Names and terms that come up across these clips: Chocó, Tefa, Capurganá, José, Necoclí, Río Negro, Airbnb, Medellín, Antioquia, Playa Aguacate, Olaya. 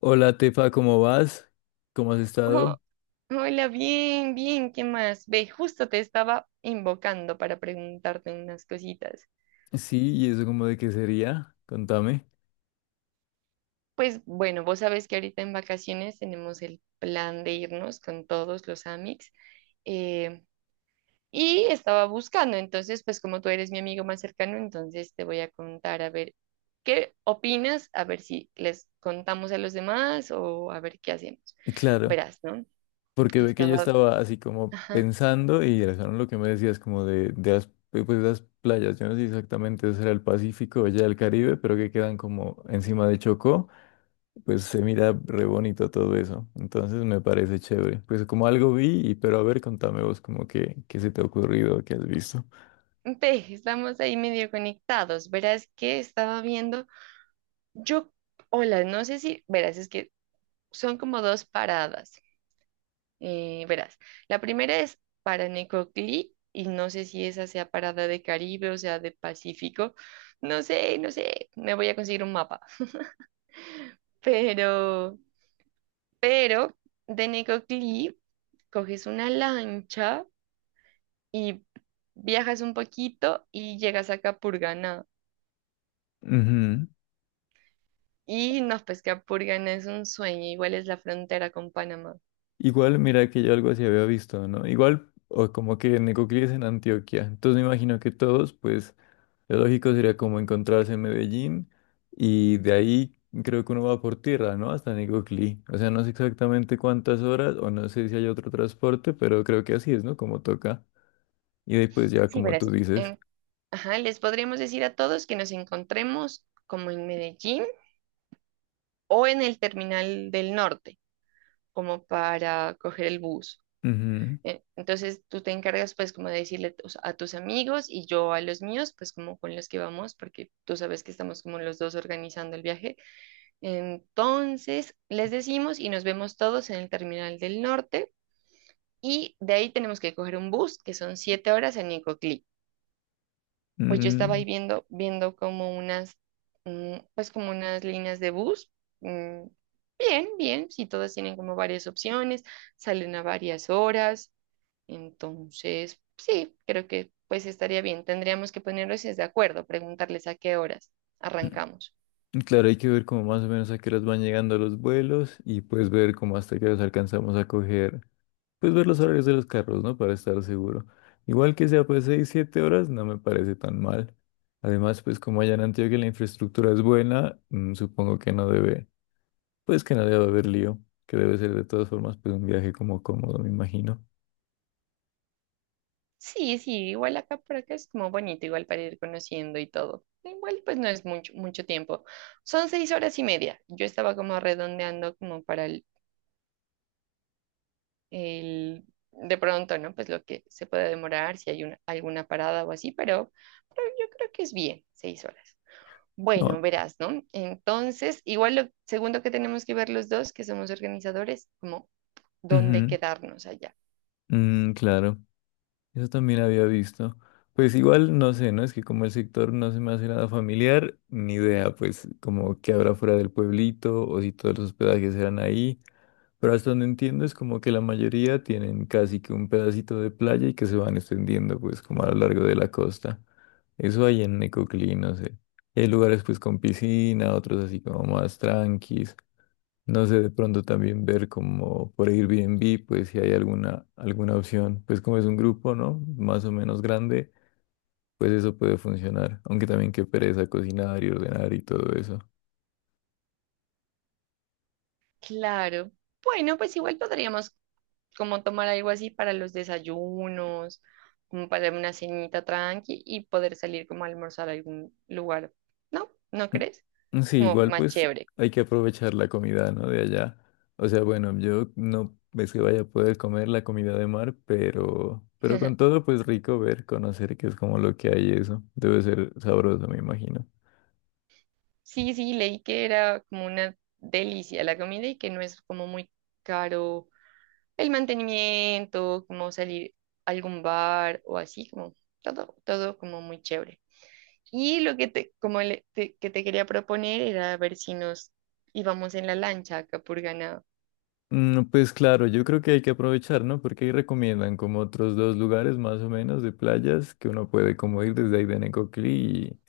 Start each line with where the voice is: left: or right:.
left: Hola Tefa, ¿cómo vas? ¿Cómo has estado?
right: Oh, hola, bien, bien, ¿qué más? Ve, justo te estaba invocando para preguntarte unas cositas.
left: Sí, ¿y eso como de qué sería? Contame.
right: Pues bueno, vos sabés que ahorita en vacaciones tenemos el plan de irnos con todos los amics eh, y estaba buscando, entonces pues como tú eres mi amigo más cercano, entonces te voy a contar a ver qué opinas, a ver si les contamos a los demás o a ver qué hacemos.
left: Claro,
right: Verás, ¿no?
left: porque ve que yo
right: Estaba...
left: estaba así como
right: ajá.
left: pensando y razón lo que me decías como de las, pues, las playas, yo no sé exactamente si era el Pacífico o ya el Caribe, pero que quedan como encima de Chocó, pues se mira re bonito todo eso, entonces me parece chévere. Pues como algo vi, y, pero a ver, contame vos como que, qué se te ha ocurrido, qué has visto.
right: Ve, estamos ahí medio conectados. Verás que estaba viendo, yo, hola, no sé si, verás, es que son como dos paradas. Verás, la primera es para Necoclí y no sé si esa sea parada de Caribe o sea de Pacífico. No sé, no sé, me voy a conseguir un mapa. Pero, pero de Necoclí coges una lancha y viajas un poquito y llegas a Capurganá.
left: Ujú.
right: Y no, pues que Apurgan es un sueño, igual es la frontera con Panamá.
left: Igual, mira que yo algo así había visto, ¿no? Igual, o como que Necoclí es en Antioquia. Entonces me imagino que todos, pues, lo lógico sería como encontrarse en Medellín y de ahí creo que uno va por tierra, ¿no? Hasta Necoclí. O sea, no sé exactamente cuántas horas o no sé si hay otro transporte, pero creo que así es, ¿no? Como toca. Y después ya
right: Sí,
left: como tú
right: verás.
left: dices.
right: Ajá, les podríamos decir a todos que nos encontremos como en Medellín o en el terminal del norte, como para coger el bus.
left: Ujú.
right: Entonces tú te encargas pues como de decirle a tus amigos y yo a los míos, pues como con los que vamos, porque tú sabes que estamos como los dos organizando el viaje. Entonces les decimos y nos vemos todos en el terminal del norte. Y de ahí tenemos que coger un bus, que son 7 horas en Nicoclí. Pues yo estaba
left: Mm,
right: ahí viendo como unas, pues como unas líneas de bus. mm, Bien, bien, si todas tienen como varias opciones, salen a varias horas. Entonces, sí, creo que pues estaría bien. Tendríamos que ponernos de acuerdo, preguntarles a qué horas
left: mm.
right: arrancamos.
left: Claro, hay que ver como más o menos a qué horas van llegando los vuelos y pues ver cómo hasta qué horas alcanzamos a coger, pues ver los horarios de los carros, ¿no? Para estar seguro. Igual que sea pues 6 7 horas, no me parece tan mal. Además, pues como allá en Antioquia la infraestructura es buena, supongo que no debe, pues que no debe haber lío, que debe ser de todas formas pues un viaje como cómodo, me imagino.
right: Sí, sí, igual acá por acá es como bonito, igual para ir conociendo y todo. Igual pues no es mucho, mucho tiempo. Son 6 horas y media. Yo estaba como redondeando como para el- de pronto, ¿no? Pues lo que se puede demorar, si hay una, alguna parada o así, pero yo creo que es bien, 6 horas.
left: Ah,
right: Bueno, verás, ¿no? Entonces, igual lo segundo que tenemos que ver los dos, que somos organizadores, como dónde
left: ujú,
right: quedarnos allá.
left: mm, claro, eso también había visto. Pues igual, no sé, ¿no? Es que como el sector no se me hace nada familiar, ni idea, pues como qué habrá fuera del pueblito o si todos los hospedajes eran ahí. Pero hasta donde entiendo es como que la mayoría tienen casi que un pedacito de playa y que se van extendiendo pues como a lo largo de la costa. Eso hay en Necoclí, no sé. Y hay lugares pues con piscina, otros así como más tranquis. No sé, de pronto también ver como por Airbnb, pues si hay alguna opción. Pues como es un grupo, ¿no? Más o menos grande, pues eso puede funcionar. Aunque también qué pereza cocinar y ordenar y todo eso.
right: Claro. Bueno, pues igual podríamos como tomar algo así para los desayunos, como para una cenita tranqui y poder salir como a almorzar a algún lugar. ¿No? ¿No crees?
left: Mm, sí,
right: Como
left: igual
right: más
left: pues
right: chévere.
left: hay que aprovechar la comida, ¿no? De allá. O sea, bueno, yo no es que vaya a poder comer la comida de mar, pero con todo pues rico ver, conocer qué es como lo que hay eso. Debe ser sabroso, me imagino.
right: Sí, sí, leí que era como una delicia la comida y que no es como muy caro el mantenimiento, como salir a algún bar o así, como todo, todo como muy chévere. Y lo que te, que te quería proponer era ver si nos íbamos en la lancha a Capurganá.
left: Mm, pues claro, yo creo que hay que aprovechar, ¿no? Porque ahí recomiendan como otros dos lugares más o menos de playas que uno puede como ir desde ahí de Necoclí y...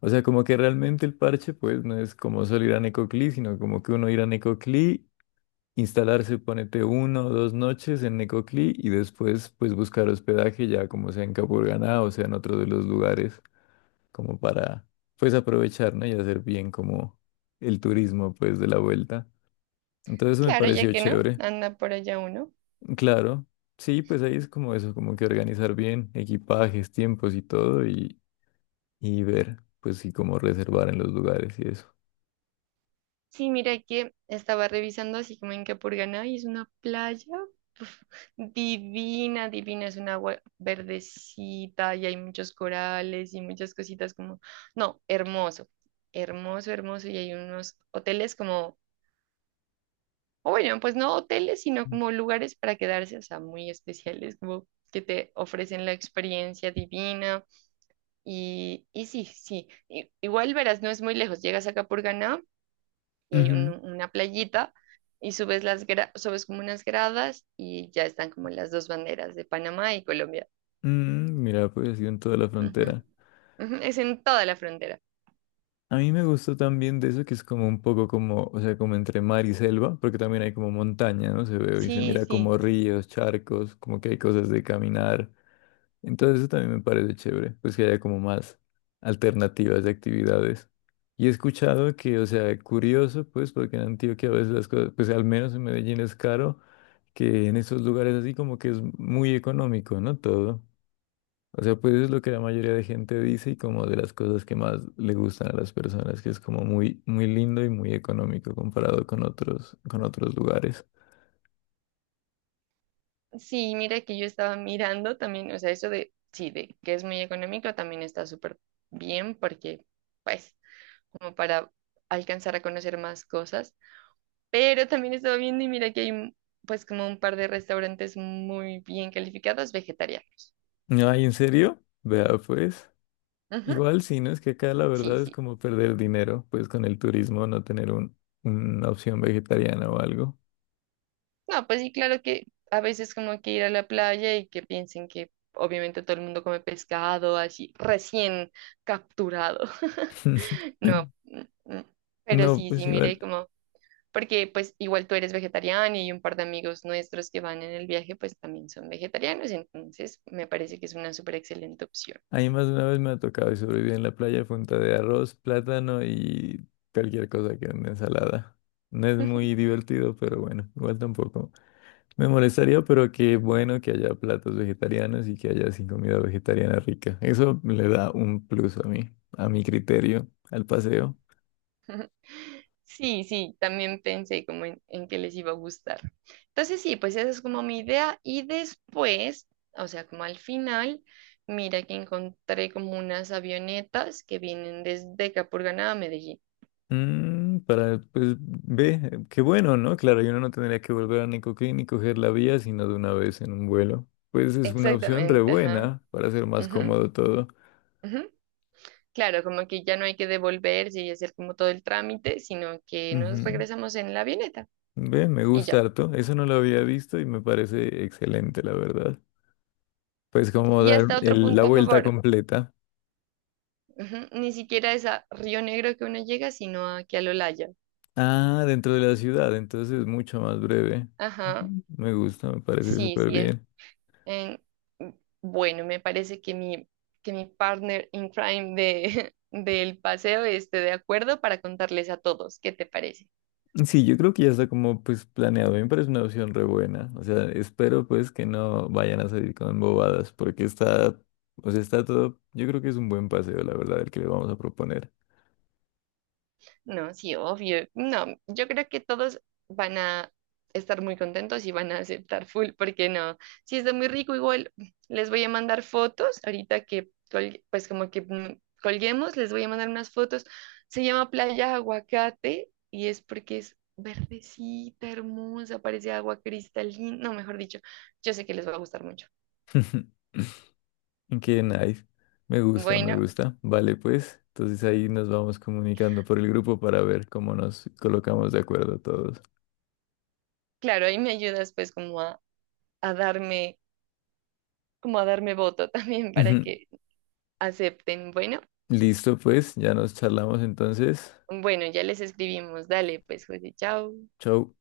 left: O sea, como que realmente el parche pues no es como solo ir a Necoclí, sino como que uno ir a Necoclí instalarse, ponete uno o dos noches en Necoclí y después pues buscar hospedaje ya como sea en Capurganá o sea en otro de los lugares como para pues aprovechar, ¿no? Y hacer bien como el turismo pues de la vuelta. Entonces eso me
right: Claro, ya
left: pareció
right: que no,
left: chévere.
right: anda por allá uno.
left: Claro, sí, pues ahí es como eso, como que organizar bien equipajes, tiempos y todo y ver pues sí cómo reservar en los lugares y eso.
right: Sí, mira que estaba revisando así como en Capurganá y es una playa divina, divina, es un agua verdecita y hay muchos corales y muchas cositas como, no, hermoso, hermoso, hermoso, y hay unos hoteles como, o bueno, pues no hoteles, sino como lugares para quedarse, o sea, muy especiales, como que te ofrecen la experiencia divina y sí, sí, igual verás, no es muy lejos, llegas a Capurganá y hay
left: Ujú.
right: una playita y subes como unas gradas y ya están como las dos banderas de Panamá y Colombia.
left: Mira, pues yo en toda la
right: Ujú,
left: frontera.
right: ujú, es en toda la frontera.
left: A mí me gustó también de eso que es como un poco como, o sea, como entre mar y selva, porque también hay como montaña, ¿no? Se ve y se
right: Sí,
left: mira
right: sí.
left: como ríos, charcos, como que hay cosas de caminar. Entonces eso también me parece chévere, pues que haya como más alternativas de actividades. Y he escuchado que, o sea, curioso, pues, porque en Antioquia a veces las cosas, pues al menos en Medellín es caro, que en esos lugares así como que es muy económico, ¿no? Todo. O sea, pues es lo que la mayoría de gente dice y como de las cosas que más le gustan a las personas, que es como muy, muy lindo y muy económico comparado con otros, lugares.
right: Sí, mira que yo estaba mirando también, o sea, eso de, sí, de que es muy económico también está súper bien porque, pues, como para alcanzar a conocer más cosas, pero también estaba viendo y mira que pues, como un par de restaurantes muy bien calificados vegetarianos.
left: Ay, ¿en serio? Vea, pues.
right: Ujú,
left: Igual sí, ¿no? Es que acá la
right: sí,
left: verdad es
right: sí.
left: como perder dinero, pues con el turismo, no tener una opción vegetariana o algo.
right: No, pues sí, claro que a veces como que ir a la playa y que piensen que obviamente todo el mundo come pescado así recién capturado. No. Mm. Pero
left: No,
right: sí,
left: pues
right: sí, mire
left: igual.
right: como, porque pues igual tú eres vegetariana y un par de amigos nuestros que van en el viaje pues también son vegetarianos, entonces me parece que es una súper excelente opción.
left: A mí más de una vez me ha tocado y sobreviví en la playa a punta de arroz, plátano y cualquier cosa que una ensalada. No es muy divertido, pero bueno, igual tampoco. Me molestaría, pero qué bueno que haya platos vegetarianos y que haya así comida vegetariana rica. Eso le da un plus a mí, a mi criterio, al paseo.
right: Sí, sí, también pensé como en que les iba a gustar. Entonces sí, pues esa es como mi idea. Y después, o sea, como al final, mira que encontré como unas avionetas que vienen desde Capurganá a Medellín.
left: Para, pues, ve, qué bueno, ¿no? Claro, y uno no tendría que volver a Necoclí ni coger la vía, sino de una vez en un vuelo. Pues es una opción re
right: Exactamente, ajá.
left: buena para hacer más
right: Ujú,
left: cómodo todo.
right: ujú. Claro, como que ya no hay que devolverse y hacer como todo el trámite, sino que nos
left: Ujú.
right: regresamos en la avioneta
left: Bien, me
right: y
left: gusta
right: ya.
left: harto. Eso no lo había visto y me parece excelente, la verdad. Pues como
right: Y
left: dar
right: hasta otro
left: la
right: punto a
left: vuelta
right: favor.
left: completa.
right: Ujú, ni siquiera es a Río Negro que uno llega, sino aquí al Olaya.
left: Ah, dentro de la ciudad, entonces es mucho más breve.
right: Ajá.
left: Ujú. Me gusta, me parece
right: Sí,
left: súper
right: sí,
left: bien.
right: en- bueno, me parece que que mi partner in crime de, del paseo esté de acuerdo para contarles a todos. ¿Qué te parece?
left: Sí, yo creo que ya está como pues planeado. A mí me parece una opción re buena. O sea, espero pues que no vayan a salir con bobadas porque está, o sea, está todo, yo creo que es un buen paseo, la verdad, el que le vamos a proponer.
right: No, sí, obvio. No, yo creo que todos van a estar muy contentos y van a aceptar full, porque no, si está muy rico, igual les voy a mandar fotos, ahorita que, pues como que colguemos, les voy a mandar unas fotos. Se llama Playa Aguacate y es porque es verdecita, hermosa, parece agua cristalina, no, mejor dicho, yo sé que les va a gustar mucho.
left: Qué nice. Me gusta, me
right: Bueno,
left: gusta. Vale, pues. Entonces ahí nos vamos comunicando por el grupo para ver cómo nos colocamos de acuerdo todos.
right: claro, ahí me ayudas pues como a darme, como a darme voto también para
left: Ujú.
right: que acepten. Bueno.
left: Listo, pues. Ya nos charlamos entonces.
right: Bueno, ya les escribimos. Dale, pues, José, chao.
left: Chau.